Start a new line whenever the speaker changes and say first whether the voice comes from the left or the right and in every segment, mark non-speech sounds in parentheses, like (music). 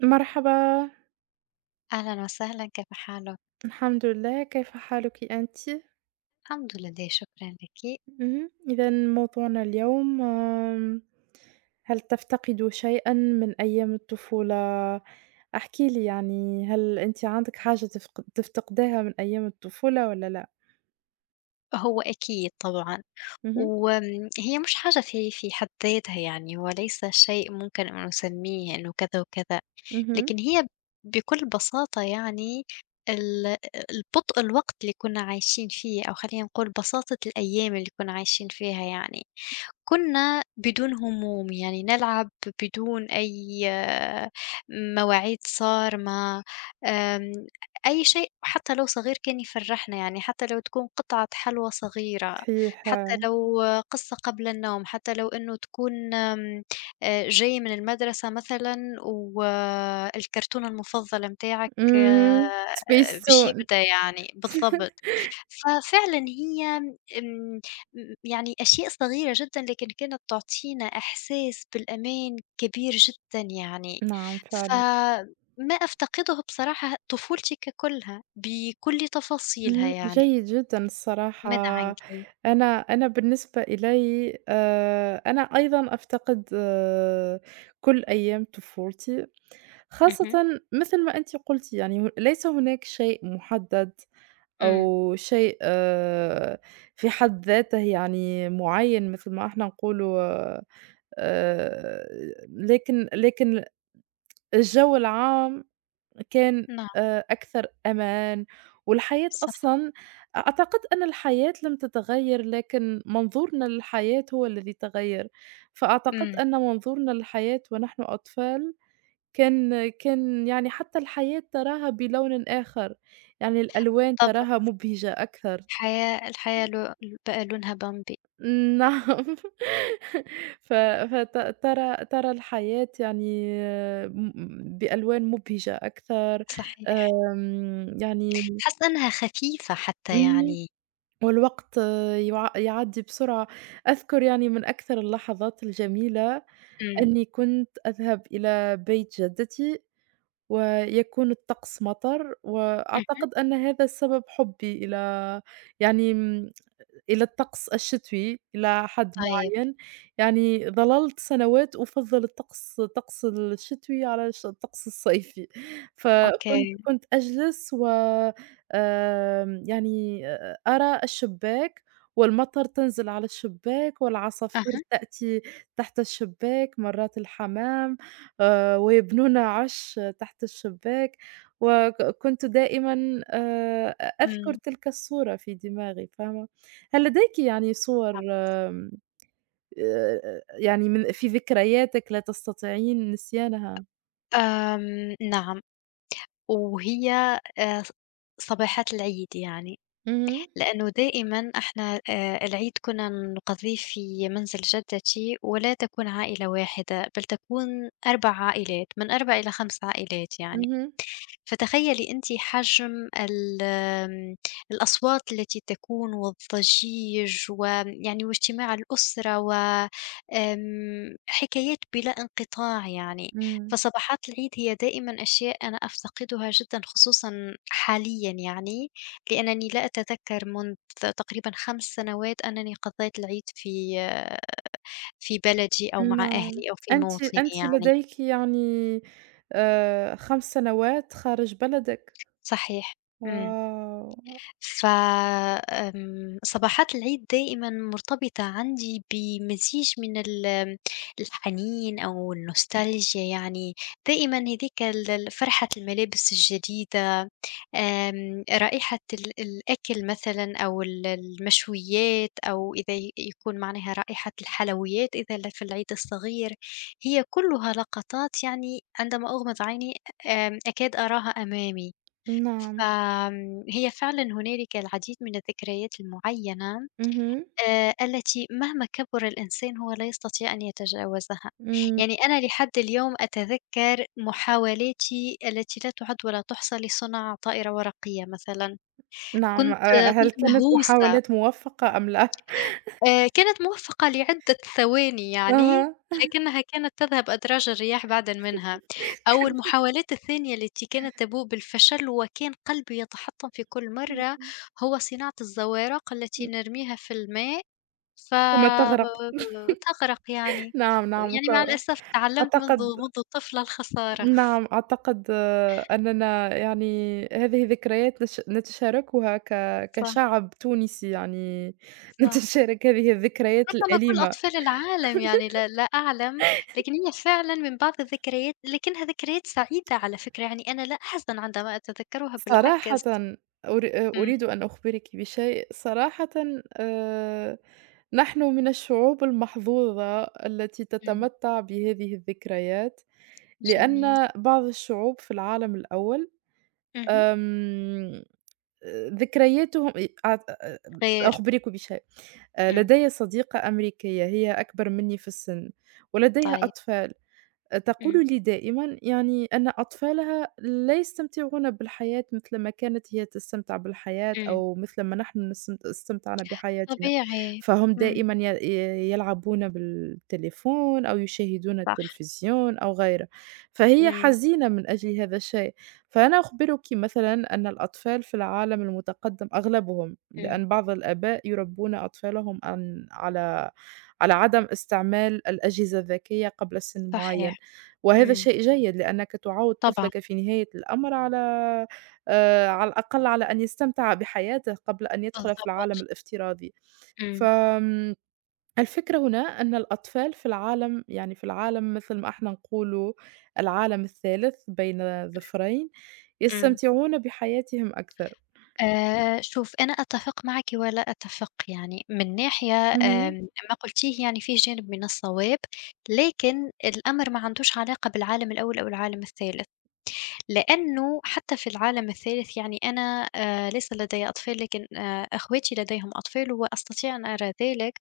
right: مرحبا،
left: أهلًا وسهلًا كيف حالك؟
right: الحمد لله، كيف حالك أنتِ؟
left: الحمد لله شكرًا لِك.
right: إذًا موضوعنا اليوم هل تفتقد شيئًا من أيام الطفولة؟ احكِ لي يعني هل أنتِ عندِك حاجة تفتقديها من أيام الطفولة والّا لأ؟
left: هو أكيد طبعًا،
right: اهم،
left: وآمم هي مش حاجة في حد ذاتها يعني، وليس شيء ممكن أن نسميه إنه كذا وكذا،
right: اهم،
left: لكن هي بكل بساطة يعني ال البطء الوقت اللي كنا عايشين فيه أو خلّينا نقول بساطة الأيام اللي كنا عايشين فيها يعني. كنا بدون هموم، يعني نلعب بدون أي مواعيد صارمة، آمم، أي شيء حتى لو صغير كان يفرّحنا، يعني حتى لو تكون قطعة حلوى صغيرة،
right: صحيح،
left: حتى لو قصة قبل النوم، حتى لو إنه تكون جاي من المدرسة مثلًا والكرتون المفضل متاعك
right: إمم، سبيس
left: باش
right: تون.
left: يبدا يعني
right: (laughs)
left: بالضبط. ففعلًا هي آمم، م يعني أشياء صغيرة جدًا، لكن كانت تعطينا إحساس بالأمان كبير جدًا يعني،
right: نعم فعلًا.
left: فما أفتقده بصراحة طفولتي ككلها بكل تفاصيلها
right: إمم،
left: يعني،
right: جيد جدًا الصراحة.
left: ماذا عنكِ؟
right: أنا بالنسبة إلَيّ أنا أيضًا أفتقد كل أيام طفولتي،
left: اهم،
right: خاصةً مثل ما أنتِ قلتِ يعني ليس هناك شيء محدد
left: إمم،
right: أو شيء في حد ذاته يعني معيّن مثل ما إحنا نقولوا، آآ، لكن الجو العام كان
left: نعم،
right: أكثر أمان، والحياة
left: صح،
right: أصلًا أعتقد أن الحياة لم تتغيّر، لكن منظورنا للحياة هو الذي تغيّر، فأعتقد
left: إمم،
right: أن منظورنا للحياة ونحن أطفال كان يعني حتى الحياة تراها بلون آخر، يعني الألوان
left: بالضبط،
right: تراها مبهجة أكثر.
left: الحياة لو بقى لونها بامبي،
right: نعم. (laughs) ف فت ترى الحياة يعني آه، م بألوان مبهجة أكثر،
left: صحيح،
right: يعني
left: حاسة إنها خفيفة حتى
right: إمم،
left: يعني،
right: والوقت يعدّي بسرعة. أذكر يعني من أكثر اللحظات الجميلة
left: إمم،
right: أني كنت أذهب إلى بيت جدتي ويكون الطقس مطر،
left: اهم،
right: وأعتقد أن هذا السبب حُبّي إلى يعني إلى الطقس الشتوي إلى حد
left: طيب،
right: معيّن، يعني ظللت سنوات أفضّل الطقس الشتوي على الطقس الصيفي. (laughs) فكنت
left: أوكي،
right: كنت أجلس و يعني أرى الشباك والمطر تنزل على الشباك والعصافير
left: أها،
right: تأتي تحت الشباك، مرات الحمام. ويبنون عَش تحت الشباك، وك كنت دائمًا أ أذكر
left: إمم.
right: تلك الصورة في دماغي، فاهمة؟ هل لديكِ يعني صور آمم يعني في ذكرياتِك لا تستطيعين نسيانها؟
left: نعم، وهي ص صباحات العيد يعني.
right: اهم،
left: لأنه دائمًا إحنا العيد كنا نقضّيه في منزل جدتي، ولا تكون عائلة واحدة، بل تكون 4 عائلات، من 4 إلى 5 عائلات يعني.
right: اهم،
left: فتخيّلي أنتِ حجم ال آمم، الأصوات التي تكون والضجيج ويعني واجتماع الأسرة و حكايات بلا انقطاع يعني.
right: إمم.
left: فصباحات العيد هي دائمًا أشياء أنا أفتقدها جدًا خصوصًا حاليًا يعني. لأنني لا أتذكّر منذ تقريبًا 5 سنوات أنني قضّيت العيد في بلدي أو مع
right: نعم.
left: أهلي أو في
right: أنتِ
left: موطني
right: أنتِ
left: يعني،
right: لديكِ يعني 5 سنوات خارج بلدِك.
left: صحيح، إمم.
right: واو!
left: ف آمم، صباحات العيد دائمًا مرتبطة عندي بمزيج من الحنين أو النوستالجيا يعني، دائمًا هذيك ال ال فرحة الملابس الجديدة، رائحة الأكل مثلًا أو المشويات أو إذا يكون معناها رائحة الحلويات إذا في العيد الصغير، هي كلّها لقطات يعني عندما أغمض عيني أكاد أراها أمامي،
right: نعم.
left: هي فعلًا هنالك العديد من الذكريات المُعيّنة
right: اهم.
left: التي مهما كبر الإنسان هو لا يستطيع أن يتجاوزها،
right: إمم.
left: يعني أنا لحد اليوم أتذكّر محاولاتي التي لا تُعَد ولا تُحصى لصنع طائرة ورقية مثلًا،
right: نعم،
left: كنت آه،
right: هل
left: كنت
right: كانت
left: مهووسة،
right: محاولات موفّقة أم لا؟
left: كانت موفّقة لعدة ثواني يعني،
right: أها.
left: لكنها كانت تذهب أدراج الرياح بعدًا منها، أو المحاولات الثانية التي كانت تبوء بالفشل وكان قلبي يتحطّم في كل مرّة،
right: إمم،
left: هو صناعة الزوارق التي
right: إمم.
left: نرميها في الماء ف
right: كما تغرق.
left: تغرق يعني،
right: نعم، نعم، ك
left: يعني مع الأسف تعلّمت منذ
right: أعتقد
left: منذ طفلة الخسارة،
right: نعم، أعتقد أننا يعني هذه ذكريات نتشاركها
left: صح،
right: كشعب تونسي يعني. (laughs)
left: صح،
right: نتشارك هذه الذكريات
left: ربما كل
right: الأليمة.
left: أطفال العالم يعني لا، لا أعلم، لكن هي فعلًا من بعض الذكريات لكنها ذكريات سعيدة على فكرة، يعني أنا لا أحزن عندما أتذكرها
right: صراحةً
left: بالعكس.
right: أر آه،
left: إمم،
right: أريد أن أخبرِك بشيء، صراحةً، آآ نحن من الشعوب المحظوظة التي
left: إمم،
right: تتمتع بهذه الذكريات.
left: جميل،
right: لأن بعض الشعوب في العالم الأول،
left: اهم،
right: آمم، ذكرياتهم أ أعت أ
left: غير،
right: سأخبرك بشيء، آه،
left: إمم،
right: لدي صديقة أمريكية هي أكبر مني في السن ولديها
left: طيب،
right: أطفال.
left: إمم،
right: تقول لي دائمًا يعني أن أطفالها لا يستمتعون بالحياة مثل ما كانت هي تستمتع بالحياة
left: إمم،
right: أو مثل ما نحن استمتعنا بحياتنا،
left: طبيعي،
right: فهم
left: إمم،
right: دائمًا ي ي يلعبون بالتليفون أو يشاهدون
left: صح،
right: التلفزيون أو غيره، فهي
left: إمم،
right: حزينة من أجل هذا الشيء، فأنا أخبركِ مثلًا أن الأطفال في العالم المتقدم أغلبهم،
left: إمم،
right: لأن بعض الآباء يربون أطفالهم على على عدم استعمال الأجهزة الذكية قبل سن
left: صحيح،
right: معين. وهذا
left: إمم،
right: شيء جيد لأنك تعود
left: طبعًا،
right: طفلك في نهاية الأمر على على الأقل على أن يستمتع بحياته قبل أن يدخل في العالم
left: بالضبط،
right: الافتراضي.
left: إمم،
right: فآمم الفكرة هنا أن الأطفال في العالم يعني في العالم مثل ما إحنا نقولوا العالم الثالث بين ظفرين،
left: إمم.
right: يستمتعون بحياتهم أكثر.
left: شوف، أنا أتفق معك ولا أتفق، يعني من ناحية
right: اهم.
left: ما قُلتيه يعني فيه جانب من الصواب، لكن الأمر ما عندوش علاقة بالعالم الأول أو العالم الثالث. لأنه حتى في العالم الثالث يعني أنا ليس لدي أطفال، لكن أخواتي لديهم أطفال وأستطيع أن أرى ذلك.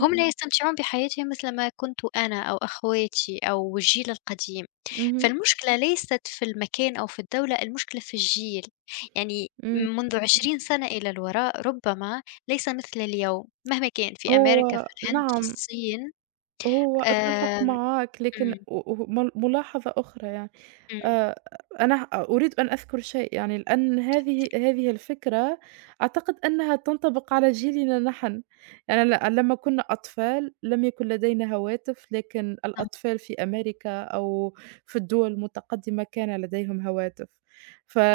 left: هم لا يستمتعون بحياتهم مثل ما كنت أنا أو أخواتي أو الجيل القديم.
right: اهم.
left: فالمشكلة ليست في المكان أو في الدولة، المشكلة في الجيل. يعني
right: إمم.
left: منذ 20 سنة إلى الوراء ربما ليس مثل اليوم، مهما كان في أمريكا، في
right: هو
left: الهند، في
right: نعم،
left: الصين.
right: هو أتفق
left: إمم.
right: معاك، لكن
left: آمم
right: و وه مل ملاحظة أخرى يعني،
left: إمم، إمم،
right: آآ أنا ه أريد أن أذكر شيء يعني لأن هذه الفكرة أعتقد أنها تنطبق على جيلنا نحن، يعني لمّا كنا أطفال لم يكن لدينا هواتف، لكن
left: نعم،
right: الأطفال في أمريكا أو في الدول المتقدمة كان لديهم هواتف،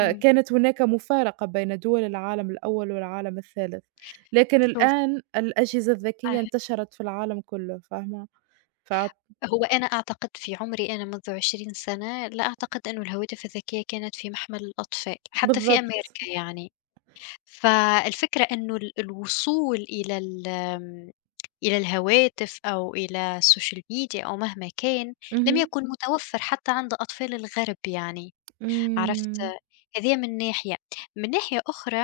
left: إمم،
right: هناك مفارقة بين دول العالم الأول والعالم الثالث، لكن
left: شوف،
right: الآن الأجهزة الذكية انتشرت في العالم كله، فاهمة؟ ف
left: هو أنا أعتقد في عمري أنا منذ 20 سنة، لا أعتقد إنه الهواتف الذكية كانت في محمل الأطفال، حتى في
right: بالضبط.
left: أمريكا يعني، فالفكرة إنه الوصول إلى ال آمم، إلى الهواتف أو إلى السوشيال ميديا أو مهما كان، لم
right: اهم.
left: يكن متوفر حتى عند أطفال الغرب يعني، عرفت؟
right: إمم.
left: هذيّة من ناحية، من ناحية أخرى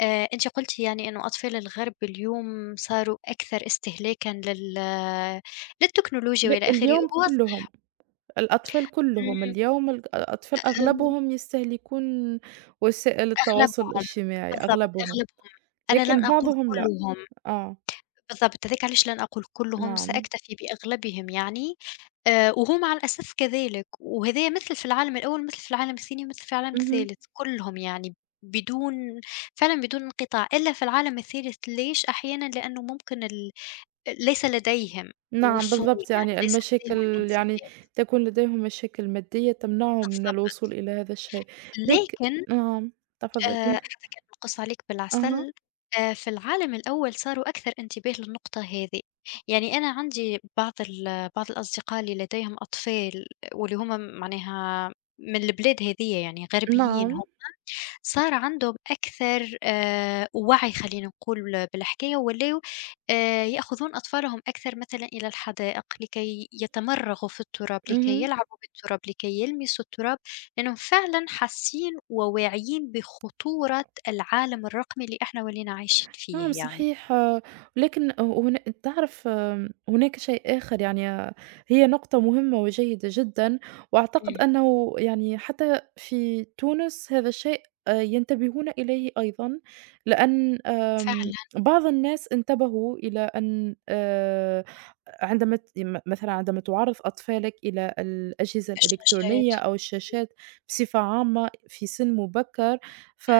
left: أنتِ قلتِ يعني إنه أطفال الغرب اليوم صاروا أكثر استهلاكًا للتكنولوجيا وإلى آخره،
right: اليوم
left: وهو
right: كلّهم، الأطفال كلّهم،
left: إمم،
right: اليوم الأطفال
left: آآ
right: أغلبهم يستهلكون وسائل التواصل
left: أغلبهم،
right: الاجتماعي،
left: بالضبط
right: أغلبهم،
left: أغلبهم، أنا
right: لكن
left: لن أقول
right: بعضهم لأ،
left: كلّهم،
right: آه،
left: بالضبط هذاك علاش لن أقول كلّهم،
right: نعم،
left: سأكتفي بأغلبهم يعني، وهو مع الأسف كذلك، وهذايا مثل في العالم الأول، مثل في العالم الثاني، ومثل في العالم
right: اهم،
left: الثالث، كلّهم يعني بدون، فعلًا بدون انقطاع، إلا في العالم الثالث ليش أحيانًا لأنه ممكن ليس لديهم
right: نعم
left: وصول،
right: بالضبط،
left: يعني
right: يعني
left: ليس لديهم
right: المشاكل، يعني
left: الماديات،
right: تكون لديهم مشاكل مادية تمنعهم من
left: بالضبط،
right: الوصول إلى هذا الشيء، لك
left: لكن
right: نعم، تفضّلي،
left: حتى كان ينقص عليك
right: أها،
left: بالعسل، في العالم الأول صاروا أكثر انتباه للنقطة هذه، يعني أنا عندي بعض بعض الأصدقاء اللي لديهم أطفال واللي هُم معناها من البلاد هذية يعني غربيين هم.
right: نعم،
left: صار عندهم أكثر وعي خلّينا نقول بالحكاية، ولاو يأخذون أطفالهم أكثر مثلًا إلى الحدائق لكي يتمرّغوا في التراب، لكي
right: اهم.
left: يلعبوا بالتراب، لكي يلمسوا التراب، لأنهم فعلًا حاسين وواعيين بخطورة العالم الرقمي اللي إحنا ولينا عايشين
right: نعم
left: فيه يعني.
right: صحيح، ولكن تعرف هناك شيء آخر يعني، هي نقطة مهمة وجيدة جدًا، وأعتقد
left: إمم،
right: أنه يعني حتى في تونس هذا الشيء ينتبهون إليه أيضًا، لأن
left: فعلًا
right: بعض الناس انتبهوا إلى أن عندما ت م مثلًا عندما تعرّض أطفالك إلى الأجهزة
left: الشاشات،
right: الإلكترونية أو
left: إمم،
right: الشاشات بصفة عامة في سن مبكر،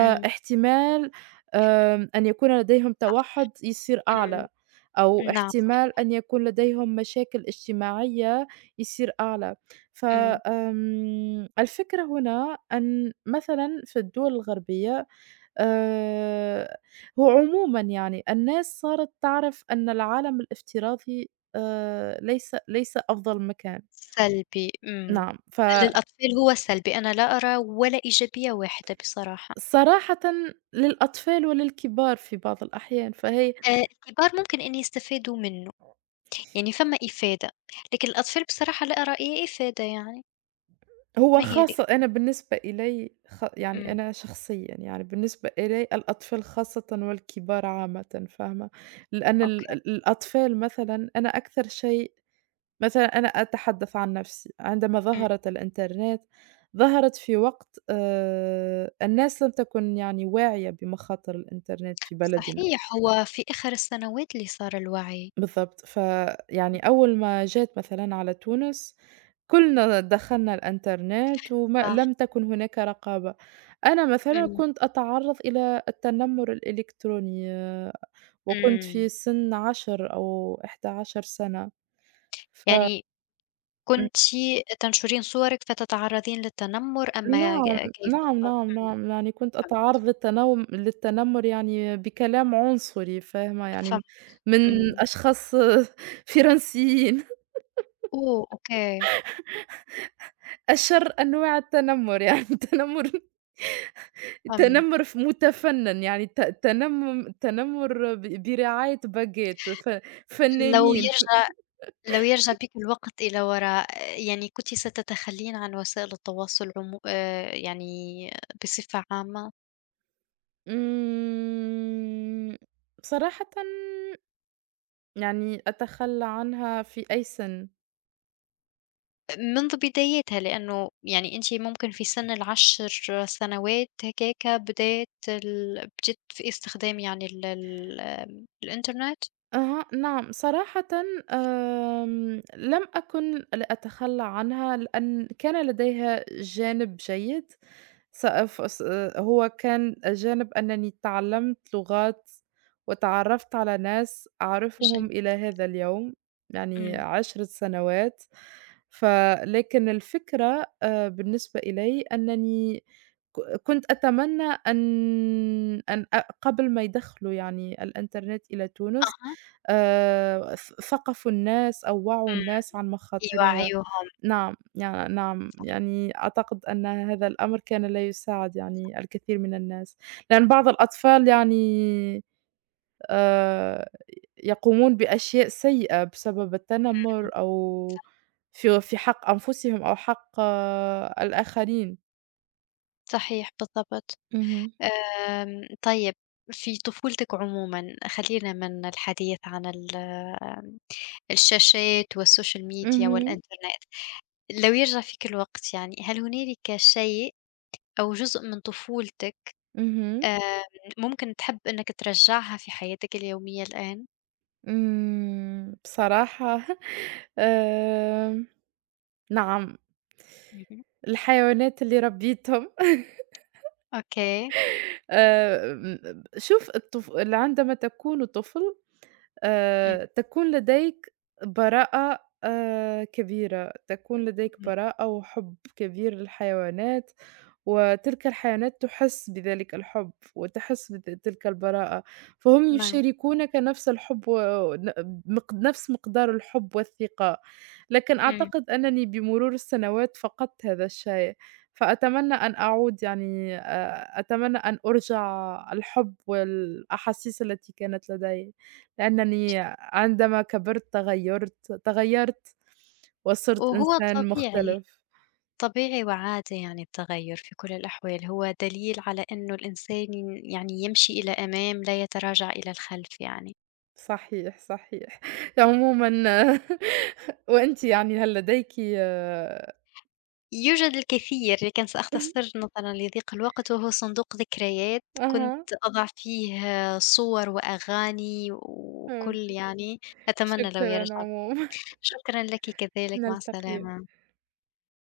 left: إمم،
right: أن يكون لديهم
left: صح،
right: توحُّد يصير
left: إمم،
right: أعلى، أو
left: نعم، صحيح،
right: احتمال أن يكون لديهم مشاكل اجتماعية يصير أعلى. ف
left: إمم.
right: آمم، الفكرة هنا أن مثلًا في الدول الغربية، آآ، هو عمومًا يعني الناس صارت تعرف أن العالم الافتراضي ليس أفضل مكان.
left: سلبي، إمم.
right: نعم،
left: للأطفال هو سلبي، أنا لا أرى ولا إيجابية واحدة بصراحة.
right: فصراحةً للأطفال وللكبار في بعض الأحيان،
left: الكبار ممكن إن يستفادوا منّه، يعني فما إفادة، لكن الأطفال بصراحة لا أرى أي إفادة يعني،
right: هو
left: ما هي
right: خاصة أنا بالنسبة إلي يعني
left: إمم،
right: أنا شخصيًا يعني بالنسبة إلي الأطفال خاصةً والكبار عامةً، فاهمة؟ لأن
left: أوكي،
right: ال ال الأطفال مثلًا أنا أكثر شيء، مثلًا أنا أتحدث عن نفسي، عندما
left: إمم.
right: ظهرت الإنترنت ظهرت في وقت، الناس لم تكن يعني واعية بمخاطر الإنترنت في بلدنا.
left: صحيح، هو في آخر السنوات اللي صار الوعي،
right: بالضبط، فيعني أول ما جات مثلًا على تونس، كُلّنا دخلنا الإنترنت
left: صح،
right: لم تكن هناك رقابة. أنا مثلًا
left: إمم،
right: كنت أتعرّض إلى التنمر الإلكتروني، آه، وكنت
left: إمم.
right: في سِن 10 أو 11 سنة. ف
left: يعني كنتِ تنشرين صورِك فتتعرّضين للتنمر،
right: ن
left: أمّا
right: نعم،
left: كيف
right: نعم،
left: تطلب.
right: نعم،
left: إمم،
right: نعم، يعني كنت
left: فهمت،
right: أتعرّض للتنمر يعني بكلام عنصري، فاهمة،
left: فهمت،
right: يعني من
left: إمم.
right: أشخاص (laughs) فرنسيين.
left: أوه! أوكي،
right: أشَرّ أنواع التنمُّر، يعني (laughs)
left: فهمت.
right: تنمُّر مُتفنّن، يعني ت تنمُّم تنمُّر برعاية باجات،
left: لو
right: فنّانين
left: يرجع لو يرجع بك الوقت إلى وراء، يعني كنتِ ستتخلّين عن وسائل التواصل عمو يعني بصفة عامة؟
right: إمم، بصراحةً يعني أتخلّى عنها في أي سِن.
left: منذ بدايتها، لأنه يعني أنتِ ممكن في سن ال10 سنوات هكاك بدأت ال بديتِ في استخدام يعني ال ال آمم، الإنترنت؟
right: أها، نعم، صراحةً لم أكن لأتخلّى عنها لأن كان لديها جانب جيد، س ف س هو كان جانب أنني تعلّمت لغات وتعرّفت على ناس
left: ج
right: أعرفهم إلى هذا اليوم، يعني
left: إمم،
right: 10 سنوات، ف لكن الفكرة، بالنسبة إلي أنني كنت أتمنى أن أن أ قبل ما يدخّلوا يعني الإنترنت إلى تونس
left: أها،
right: ث ثقفوا الناس أو وعّوا
left: إمم،
right: الناس عن مخاطرها.
left: يوعّيوهم،
right: نعم، نعم، يعني أعتقد أن هذا الأمر كان لا يساعد يعني الكثير من الناس، لأن بعض الأطفال يعني آآ يقومون بأشياء سيئة بسبب
left: إمم،
right: التنمر أو في في حق أنفسهم أو حق الآخرين.
left: صحيح بالضبط.
right: اهم.
left: طيب في طفولتِك عمومًا، خلّينا من الحديث عن ال آمم، الشاشات والسوشيال ميديا
right: اهم،
left: والإنترنت، لو يرجع فيك الوقت يعني، هل هنالك شيء أو جزء من طفولتِك
right: اهم،
left: آمم، ممكن تحب إنك ترجعها في حياتك اليومية الآن؟
right: إمم، بصراحة. (laughs) آمم نعم.
left: اهم،
right: الحيوانات اللي ربيتهم. (laughs)
left: أوكي،
right: م شوف عندما تكون طفل
left: إمم،
right: تكون لديك براءة كبيرة، تكون لديك
left: إمم،
right: براءة وحُب كبير للحيوانات، وتلك الحيوانات تحس بذلك الحُب وتحس تلك البراءة، فهم
left: نعم،
right: يشاركونك نفس الحُب و ن مق نفس مقدار الحُب والثقة، لكن
left: إمم،
right: أعتقد أنني بمرور السنوات فقدت هذا الشيء، فأتمنى أن أعود يعني، أتمنى أن أرجع الحُب والأحاسيس التي كانت لدي. لأنني عندما كبرت تغيّرت وصرت
left: وهو
right: إنسان
left: طبيعي.
right: مختلف.
left: طبيعي وعادي يعني التغير في كل الأحوال هو دليل على أنه الإنسان يعني يمشي إلى أمام لا يتراجع إلى الخلف يعني
right: صحيح، صحيح. (laughs) عمومًا، (laughs) وأنتِ يعني هل لديكِ؟
left: يوجد الكثير لكن سأختصر
right: (laughs)
left: نظرا لضيق الوقت وهو صندوق ذكريات كنت
right: أها،
left: أضع فيه صور وأغاني وكل
right: فهمت.
left: يعني أتمنى لو
right: شكرًا
left: يرجع بي.
right: عمومًا.
left: شكرا لك
right: (laughs)
left: كذلك، مع
right: نلتقي.
left: السلامة.